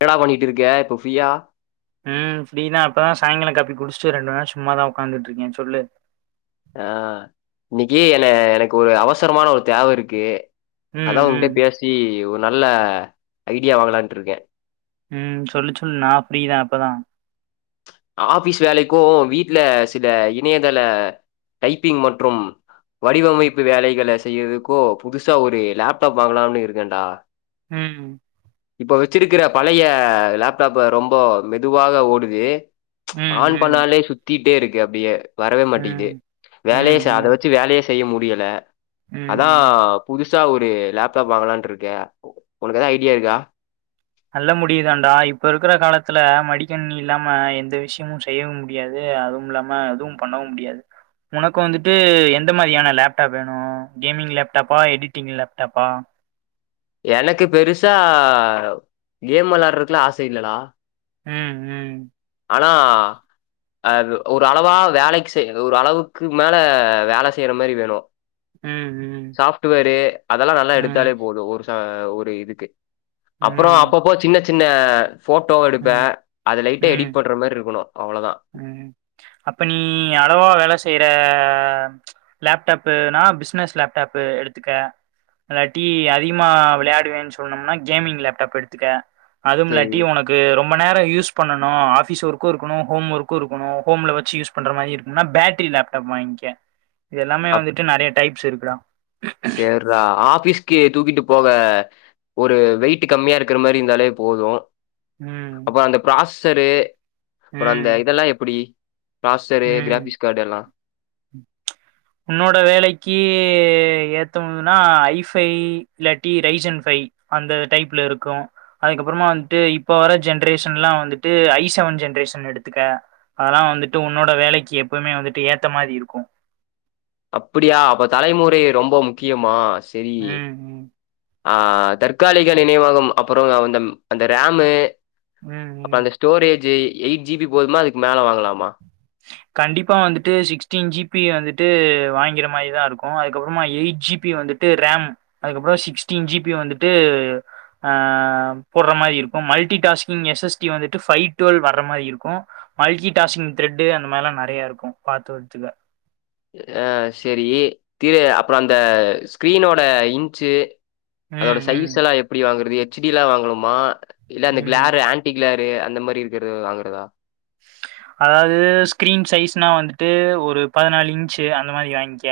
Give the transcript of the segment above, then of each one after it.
என்னடா பண்ணிட்டு இருக்க இப்ப ஃப்ரீயா ம் ஃப்ரீ தா இப்ப தா சாயங்கால காபி குடிச்சிட்டு ரெண்டு நாள் சும்மாதா உக்காந்துட்டு இருக்கே சொல்லு ஆ இன்னைக்கு என எனக்கு ஒரு அவசரமான ஒரு தேவ இருக்கு ம், அதா ம், உங்கிட்ட பேசி ஒரு நல்ல ஐடியா வாங்கலான்ட்டு இருக்கே ம் சொல்லு சொல்லு நா ஃப்ரீ தா இப்பதா ஆபீஸ் வேலைக்கும் வீட்ல சில இணையதள டைப்பிங் மற்றும் வடிவமைப்பு வேலைகள செய்யறதுக்கோ புதுசா ஒரு லேப்டாப் வாங்கலாம்னு இருக்கன்டா ம் இப்போ வச்சிருக்கிற பழைய லேப்டாப்ப ரொம்ப மெதுவாக ஓடுது ம், ம், ஆன் ம், பண்ணாலே சுத்திட்டே இருக்கு அப்டியே வரவே மாட்டேங்குது ம், வேலயே சா அத ம், வச்சி வேலயேஸ் செய்ய முடியல ம், ம். அதாப் புதுசா ஒரு லேப்டாப் வாங்கலான் இருக்கே உனக்கு ஏதாவது ஐடியா இருக்கா நல்ல முடிவுதான்டா இப்ப இருக்குற காலத்துல மடிக்கண்ணி இல்லாம எந்த விஷ்யமும் செய்யம் மு முடியாது அதுவு இல்லாம எதுவு பண்ணவு முடியாது உனக்கு வந்துட்டு எந்த மாறியான லேப்டாப் வேணு கேமிங் லேப்டாப்பா எடிட்டிங் லேப்டாப்பா எனக்கு பெருசா கேம் விளாடுறதுக்குலா ஆச இல்லடா ம் உம் ஆனா அது ஒரு அளவா வேலைக்கு செய் ஒரு அளவுக்கு மேல வேல செய்ற மாறி வேணு ம், ம், சாஃப்ட்வேரு அதெல்லா நல்லா ம், எடுத்தாலே போது ஒரு ச ஒரு இதுக்கு அப்ரோ ம், அப்பப்போ சின்ன சின்ன போட்டோ எடுப்பே ம், அது லைட்டா எடி ம், பண்ற மாறி இருக்கணு அவ்ளதா ம். அப்ப நீ அளவா வேல செய்ற லேப்டாப்புனா பிஸ்னெஸ் லேப்டாப்பு எடுத்துக்க இல்லாட்டி அதிகமா விளையாடுவேன்னு சொன்னம்னா கேமிங் லேப்டாப் எடுத்துக்க சரி அதுவுமில்லாட்டி உனக் க்கு ரொம்ப நேர யூஸ் பண்ணணு ஆஃபீஸ் ஒர்க்கு இருக்கணு ஹோம் ஒர்க்கு இருக்கணு ஹோம்ல வச்சி யூஸ் பண்ற மாரி இருக்கும்னா பேட்டரி லேப்டாப் வாங்கிக்க இது எல்லாமே வந்துட்டு நிறைய டைப்ஸ் இருக்குடா சேர் ட்ரா ஆபிஸ்க்கு தூக்கிட்டு போக ஒரு வெயிட் கம்மியா இருக்கற மாரி இருந்தாலே போது ம் அப்புற அந்த ப்ராஸ்சரு அப்புற அந்த ம் இதெல்லா எப்புடி ப்ராஸ்சரு கிராபிக்ஸ் கார்டு எல்லா ம் உன்னோட வேலைக்கி ஏத்தமுதுனா ஐஃபை இல்லாட்டி ரைஜன் ஃபை அந்த டைப்ல இருக்கு அதுக்கப்புறமா வந்துட்டு இப்ப வர ஜென்ரேஷன்லா வந்துட்டு ஐ செவன் ஜென்ரேஷன் எடுத்துக்க அதெல்லா வந்துட்டு உன்னோட வேலைக்கு எப்பவுமே வந்துட்டு ஏத்த மாறி இருக்கு அப்படியா அப்ப தலைமுறை ரொம்ப முக்கியமா சரி ம் ம் ஆ தற்காலிக நினைவகம் அப்புற அந்த அந்த ரமு ம் ம் ஸ்டோரேஜு எயிட் ஜிபி போதுமா அதுக்கு மேல வாங்கலாமா கண்டிப்பா வந்துட்டு சிக்ஸ்டீன் ஜிபி வந்துட்டு வாங்கிற மாரி தா இருக்கு அதுக்கப்புறமா எயிட் ஜிபி வந்துட் ட்டு ரேம் அதுக்கப்புற சிக்ஸ்டீன் ஜிபி வந்துட்டு ஆ போட்ற மாரி இருக்கு மல்டி டாஸ்கிங் எஸ்எஸ்டி வந்துட்டு ஃபைவ் டுவெல் வர்ற மாரி இருக்கு மல்டி டாஸ்கிங் த்ரெட் அந்த மாறிலா நெறைய இருக்கு பாத்து வத்துக்க ஆ சரி திரு அப்புற அந்த ஸ்கிரீனோட இன்ச்சு அதோட ம், ம், சைஸ் எல்லா எப்படி வாங்குறது எச்டிலா வாங்கணுமா இல்ல அந்த ம். கிளரு ஆன் வட்டிக்ளரு அந்த மாரி இருக்கிறது வாங்கறதா அ அதாவது ஸ்கிரீன் சைஸ்னா வந்துட்டு ஒரு பதினாலு இன்ச்சு அந்த மாரி வாங்கிக்க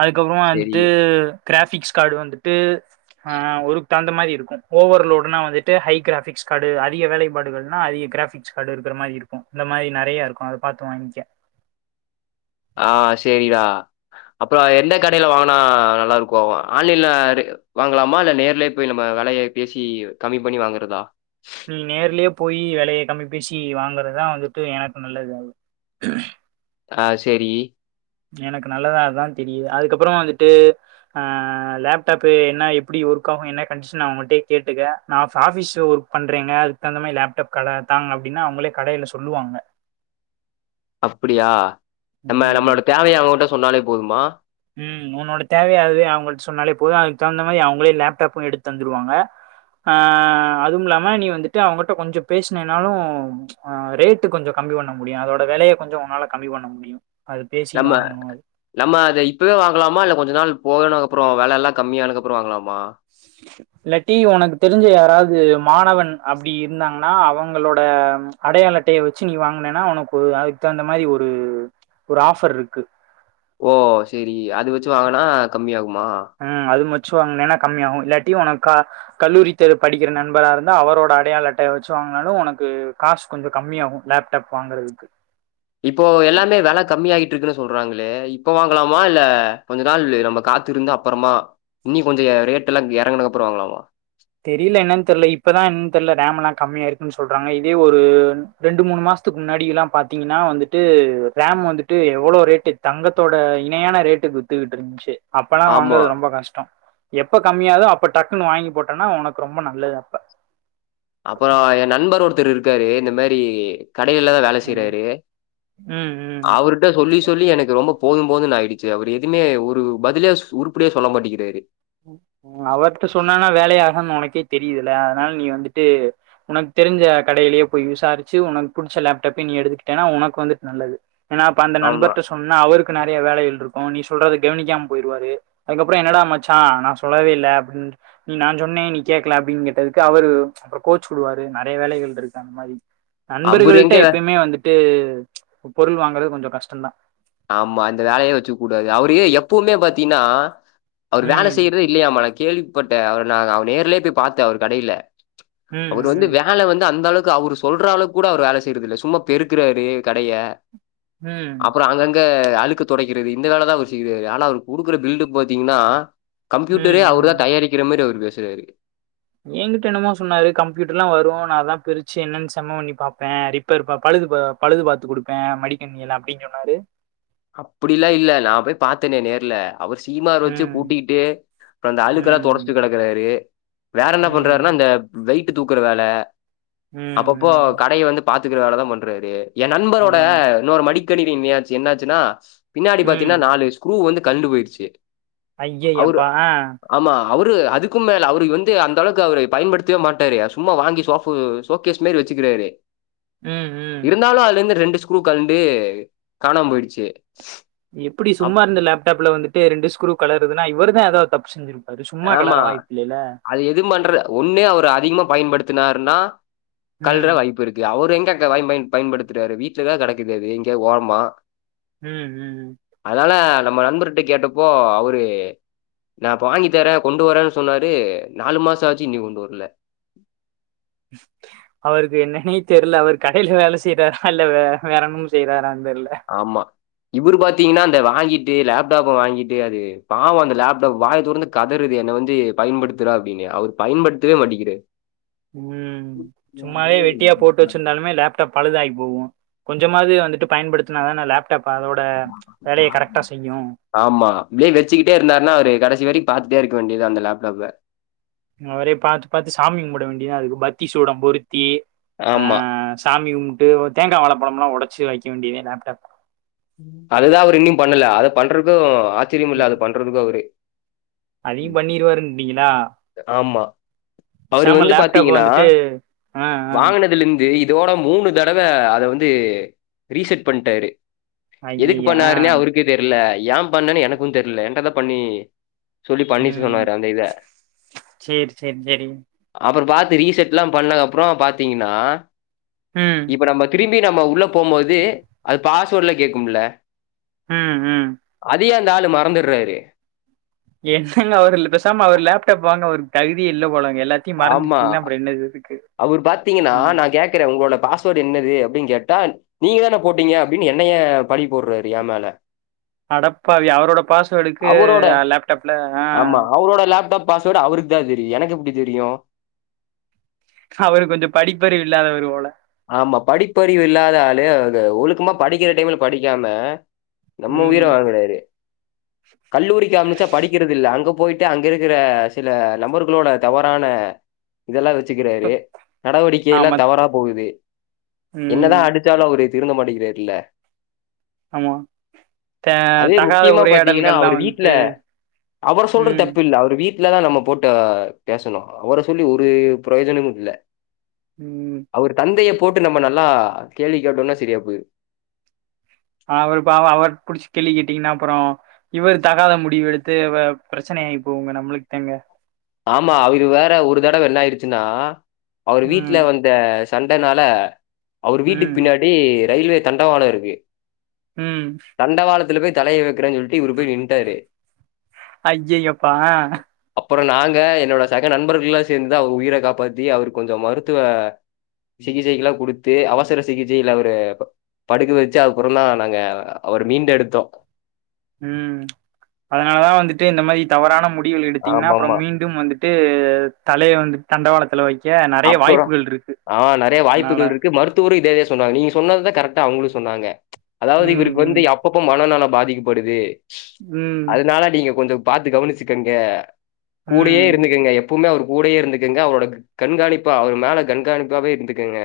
அதுக்கப்புறமா சரி. வந்துட்டு கிராஃபிக்ஸ் காடு வந்துட்டு அ ஒருக் தகுந்த மாரி இருக்கு ஓவர்லோடுனா வந்துட்டு ஹை கிராபிக்ஸ் காடு அதிக வேலைப்பாடுகள்னா அதிக கிராபிக் ஸ்காடு இருக்கற மாரி இருக்கு இந்த மாரி நெறைய இருக்கு அத பாத்து வாங்கிக ஆ சேரிடா அப்புற எந்த கடையில வாங்கினா நல்லா இருக்கு ஆன்லைன்ல வாங்கலாமா இல்ல நேர்ல போய் நம்ம வெலய பேசி கம்மி பண்ணி வாங்கறதா நீ நேர்லயே போயி வெலய கம்மி பேசி வாங்குறதா வந்துட்டு எனக்கு நல்லது ஆ செரி எனக்கு நல்லதாதா தெரியுது அதுக்கப்புற வந்துட்டு ஆ லேப்டாப்பு என்ன எப்டி ஒர்க் ஆகு என்ன கண்டிஷன் அவங்கட்டே கேட்டுக்க நா இப் ஆஃபிஸ் ஒர்க் பண்றீங்க அதுக்கு தகுந்த மாரி லேப்டாப் கட தாங் அப்டினா அவங்களே கடையில சொல்லுவாங்க அப்டியா நம்ம ம். நம்மளோட தேவைய அவங்கட்ட சொன்னாலே போதுமா ம் உன்னோட தேவையாவவே அவங்கள்ட சொன்னாலே போது அதுக்கு தகுந்த மாரி அவங்களே லேப்டாப்பு எடுத்து தந்துருவாங்க ஆ அதுவு இல்லாம நீ வந்துட்டு அவங்கட்ட கொஞ்ச பேசுனினாலு ஆ ரேட்டு கொஞ்ச கம்மி பண்ண முடியு அதோட வெலய கொஞ்ச உன்னால கம்மி பண்ண முடியு அத பேசி நம்ம வாங்கணு அது நம்ம அத இப்பவே வாங்கலாமா இல்ல கொஞ்ச நாள் போனுக்குப்புற வெல எல்லா கம்மியானதுக்கப்புற வாங்கலாமா இல்லட்டி ஒனக்கு தெரிஞ்ச யாராவது மாணவன் அப்டி இருந்தாங்கனா அவங்களோட அடையாள அட்டய வச்சு நீ வாங்குனனா ஒனக்கு அதுக்கு தகுந்த மாரி ஒரு ஒரு ஆஃபர் இருக்கு ஓ சரி அது வச்சு வாங்கனா கம்மி ஆகுமா ம் அது மச்சு வாங்குனினா கம்மியாகு இல்லாட்டி உனக்கா கல்லூரி தேவ படிக்கிற நண்பரா இருந்தா அவரோட அடையாள அட்டைய வச்சு வாங்குனாலு ஒனக்கு காசு கொஞ்ச கம்மியாகு லேப்டாப் வாங்கறதுக்கு இப்போ எல்லாமே வெல கம்மியா ஆகிட்றுக்குனு சொல்றாங்களே இப்ப வாங்கலாமா இல்ல கொஞ்ச நாள் நம்ம காத்துருந்து அப் அப்றமா இன்னி கொஞ்ச ரேட் எல்லா இறங்குன அப்றமா வாங்களாமா தெரியல என்னன் தெரில இப்பதா என்ன தெரில ரேம் எல்லா கம்மியா இருக்குன் சொல்றாங்க இதே ஒரு ரெண்டு மூணு மாசத்துக்கு முன்னாடில்லா பாத்தீங்கன்னா வந்துட்டு ரேம் வந்துட்டு எவ்ளோ ரேட்டு தங்கத்தோட இணையான ரேட்டுக்கு‌ வித்துக்கிட்டு இருந்துச்சு அப்பெல்லாம் ஆமா. வாங்றது ரொம்ப கஷ்டம் எப்ப கம்மியாவுதோ அப்ப டக்குன்னு வாங்கி போட்டேனா உனக்கு ரொம்ப நல்லது அப்ப அப்புறம் என் நண்பர் ஒருத்தர் இருக்காரு இந்த மாரி கடையில தான் வே ல ம் செய்றாரு ம் ம் அவருட் ட சொல்லி சொல்லி எனக்கு ரொம்ப போதும் போதுன்னு ஆயிடுச்சு அவர் எதுவுமே ஒரு பதிலே உருப்படியா சொல்ல மாட்டோங்கிறாரு அவர்ட சொன்னன்னா வேலையாகா ன்னு உனக்கே தெரியுதுல அதனால நீ வந்துட்டு உனக்கு தெரிஞ்ச கடையிலயே போய் விசாரிச்சு உனக்கு புடிச்ச லேப்டாப்பே நீ எடுத்துக்கிட்டேன்னா உனக்கு வந்துட்டு நல்லது ஏன்னா அப்ப அந்த ஆமா. நண்பர்ட சொ ன்னா அவருக்கு நறைய வேலைகள் இருக்கும் நீ சொல்றது கவனிக்காம போயிருவாரு அதுக்கப்புறம் என்னடா மச் ச்சா நான் சொல்லவே இல்லை அப்டின் நீ நான் சொன்னேன் நீ கேடக்கல அப்டின்னு கேட்டதுக்கு அவரு அப்புறம் கோச்சு கொடுவாரு நறைய வேலைகள் இருக்காங் மாரி அவரு நண்பர்கள்ட எங்க வே எப்பயுமே வந்துட்டு பொருள் வாங்கிறது கொஞ்சம் கஷ்டம்தான் ஆமா அந்த வேலையே வச்சுக்க கூடாது அவரு ஏ எப்பவுமே பாத்தீன்னா அவர் வேல ம் செய்யறதே இல்லயாமா நா‌ கேள்விப்பட்டேன் அவ நா நேர்லே போய் பாத்தே அவர் கடையில ம் அவர் வந்து ம் வே அதனால வந்து அந்த அளவுக்கு அவரு சொல்ற அளவுக்கு கூட அவர் வேல செய்யறது இல்ல சும்மா பெருக்குறாரு கடைய ம் அப்புறம் அங்கங் க அழுக்கு தொடைக்கிறது இந்த வேலை தா அவரு செய்வாரு ஆனா அவரு குடுக்குற பில்டுஅப் பாத்தீங்கன்னா ம் கம்பியூட்டரே அவர் ம் தான் தயாரிக்கிற மாரி அவர் பேசுவாரு ஏன்கிட்ட என்னமோ சொன்னாரு கம்பியூட்டர் லாம் வரும் ந அதலாம் பிரிச்சு என்னன்னு செம்ம பண்ணி பாபேன் அரி ரிப்பேர்‌ பா பழுது பழுது பாத்து கொடுப்பேன் மடிக்கனிணியெல்லாம் அப்டின்னு சொன்னாரு அப்டிலாம் இல்ல நா போய் பாத்தேனே நேர்ல அவர் சீமார் வச்சு ம் கூட்டிக்கிட்டே அந்த அழுக்கெல்லாம் தொடச்சிட்டு ம் கேடக்கிறாரு வேற என்ன பண்றாருன்னா ம் அந்த பெல்ட் டு தூக்குற வேலை ம் அப்பப்போ ம் கடைய வந்து பாத்துக்கிற வேலைதான் பண்றாரு என் நண்பரோட ம் இன்னொரு மடிக்கணிவின்யாச்சு என்னாச்சுன்னா பின்னாடி ம் பாத்தீங்கன்னா நாலு ஸ்க்ரூ வந்து கலண்டு போயிர்ச்சு ஐய்யெயப்பா ஆ ஆமா அவரு அதுக்கு மேல அவரு வந்து அந்த அளவுக்கு அவரு பயன்படுத்தவே மாட்டாருா சும்மா வாங்கி சோபு சோகேஷ் மாரி வச்சுக்கிறாரு ம் ம் இருந்தாலும் அதுல இருந்து ரெண்டு ஸ்க்ரூ கழண்டு காணாம போயிடுச்சு எப்டி அப் சும்மா இருந்த லேப்டாப்ல வந்துட்டு ரெண்டு ஸ்கரூ துனா இவருதா ஏதாவது தப்பு செஞ்சிருப் ஆமா அது எதும் பண்ற ஒன்னு அவர் அதிகமா பயன்படுத்தினருனா கல்ற ம் வாய்ப்பு இருக் அவரு எங்க பயன் பயன்டுத்துறாரு வீட்டுலதான் கிடைக்குது அது எங்க ஓரமா ம் ம் அதனால நம்ம நண்பர்ட கேட்டப்போ அவரு நான் இப்போ வாங்கித் தர்ரே கொண்டு வரன்னு சொன்னாரு நாலு மாசம் ஆச்சு இன்னியும் கொண்டு வரல அவருக்கு என்னனே தெரியல அவர் கடையிலா வேலை செய்றாரா இல்ல வே வேரனும் செய்றாரானும் தெரியல ஆமா இவரு பாத்தீங்கன்னா இந்த வாங்கிட்டு லேப்டாப்ப வாங்கிட்டு அது பாவம் அந்த லேப்டாப் வாய தொறந்து கதருது என்னை வந்து பயன்படுத்துறா அப்டின்னு அவரு பயன்படுத்தவே மட்டோங்கிறாரு ம் சும்மாவே வெட்டியா போட்டு வச்சிருந்தாலுமே லேப் டாப் பழுதாகி போகும் கொஞ்சமாது வந்துட்டு பயன்படுத்தினா தான லேப்டாப் அதோட இப்ப வேலைய கரெக்டா செய்யும் ஆமா இதே வச்சிக்கிட்டே இருந்தார்னா அவரு கடைசி வரைக்கும் பாத்துட்டே இருக்க வேண்டியதா அந்த லேப்டாப்பா அவரே பாத்து பாத்து சாமி கும்பட வேண்டியதா அதுக்கு பத்தி சூடம் பொருத்தி ஆ ஆமா சாமி கும்ப்ட்டு தேங்கா வாழப்பழம்லா உடைச்சு வைக்க வேண்டியதுதே லேப்டாப் அதுதா அவரு இன்னு பண்ணல அத பண்றதுக்கு ஆச்சரியம் இல்ல அது பண்றதுக்கு அவரு அதயு பண்ணிருவாருன்ட்டீங்களா ஆமா அவரு பேசாம வந்து லேப்டாப்ப பாத்தீங்கன்னா வந்துட்டு ஆ ஆ வாங்கனதுல இருந்து இத் இதோட மூணு தடவை அத வந்து ரீசெட் பண்ணிட்டாரு எதுக்கு ஐய்யய்ய ஆ பண்ணாருன்னே அவருக்கே தெரியல ஏ பண்ணன்னு எனக்கு தெரியல என்ட தா பண்ணி சொல்லி பண்ணி ம் சொன்னரு அந்த இத சேரி சேரி சேரி அப்புற பாத்து ரீசெட் எல்லா பண்ணதுக்கு அப்புறோ பாத்தீங்கன்னா ம் இப்ப நம்ம திரும்பி நம்ம உள்ள போம்போது அது பாஸ்வேர்ட்ல கேக்குமில்ல ம் ம் அதையே அந்த ஆள் மறந்துறாரு என்னங்க அவர் பேசமா அவர் லேப்டாப் வாங்க ஒரு தகுதியே இல்ல போலாங்க எல்லா ஆமா அவரு பாத்தீங்கன்னா ம் நா கேக்கறே உங்களோட பாஸ் என்னது அப்டின்னு கேட்டா நீங்க தான போட்டீங்க அப்டின்னு என்னய பழி போட்றாரு ஏ மேல அடப்பாவி அவரோட பாஸ்வேர்டுக்கு லேப்டாப்ல ஆ அவரடு லாப் டாப் பாஸ்வேர்டு அவருக்கு தா தெரியு எனக்கு எப்டி தெரியு அவரு கொஞ்சோ படிப்பறிவு இல்லாதவரு போல ஆமா படிப்பறிவு இல்லாத ஆளு அது ஒழுக்கமா படிக்கிற டைம்ல படிக்காம நம்ம ம் உயிர வாங்குறாரு கல்லூரிக்கு அமிச்சா படிக்கறதுல்ல அங்க போயிட்டு அங்க இருக்கற சில நம்பர்களோட தவறான இதெல்லா வெச்சுக்கறாரு நடவடிக்கை எல்லா ஆமா தவறா போகுது என்னதா ம் அடிச்சாலு அவரு திருந்த மாட்டிக்கிறார்ல்ல ஆமா த அதுவே தகாத முக்கியமா பாத்தீங்கன்னா உரையாடல்கள்லா அவரு வீட்ல வந்துட்டு அவர சொல்ற ம் தப்பு இல்ல அவரு வீட் லதா நம்ம போட்டு பேசணு அவர சொல்லி ஒரு பிரயோஜனமு இல்ல ம் தந்தய போட்டு நம்ம நல்லா கேள்வி கேட்டோன்னா சரியா போய்ரு அவரு பாவோ அவர் புடிச்சு கேள்வி கேட்டீங்கன்னா அப்றோ இவரு தகாத முடிவெடுத்து பிரச்சனை ஆகி போகுங்க நம்மளுக்தாங்க ஆமா அவிரு வேற ஒரு தடவ என்னாயிருச்சுன்னா அவரு வீட்ல ம் வந்து இந்த சண்டனால அவர் வீட்டுக் ம் பின்னாடி ரயில்வே தண்டவாளோ இருக்கு ம் தண்டவாலத்துல போய் தலைய வைக்கிறேன் சொல்ட்டு இவரு போய் நிண்ட்டாரு ஐயையோ அப்பா அப்பறோ நாங்க என்னோட சக நண்பர்கள்லா சேந்துதா அவர் உயிர காப்பாத்தி அவரு கொஞ்சோ மருத்துவ சிகிச்சைக்குலா குடுத்து அவசர சிகிச்சையில அவரு படுக்க வெச்சு அப்பறோதா நாங்க அவர மீண்டு எடுத்தோ ம் அதனாலதா வந்துட்டு இந்த மாரி தவறான முடிவுகள் எடுத்தீங்கன்னா அப்பறம் ஆமாமா. ம் டும் வந்துட்டு தலைய வந்துட்டு தண்டவாளத்துல வைக்க நெறைய அப்றோ வாய்ப்புகள் இருக்கு ஆ நெறைய அதனால வாய்ப்புகள் இருக்கு மருத் துரு இதேத சொன்னாங்க நீங்க சொன்னததா கரெக்டா அவங்களு சொன்னாங்க அதாவது ம் இவருக்கு வந்து ம் அ அப்பப்ப மனம் நல பாதிக்கப்படுது ம் அதனால நீங்க கொஞ்சோ பாத்து கவனுச்சுக்கங்க கூடயே ம் இருந்துக்கங்க எப்பவுமே அவரு கூடயே இருந்துக்கங்க அவரோட கண்காணிப்பா அவர் மேல கண்காணிப்பாவே இருந்துக்குங்க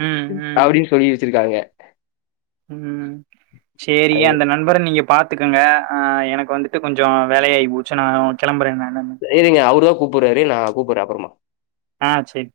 ம் ம் அப்டின்னு சொல்லி வெச்சிருக்காங்க ம் அது சேரிய அந்த நெனப் நண்பர நீங்க பாத்துக்கங்க ஆ எனக்கு வந்துட்டு கொஞ்சோ வேலையாகி போச்சு நா கெளம்பறே நான்னு இருங்க அவரு தா கூப்புறாரு நா கூப்புறே அப்பறமா ஆ சேரி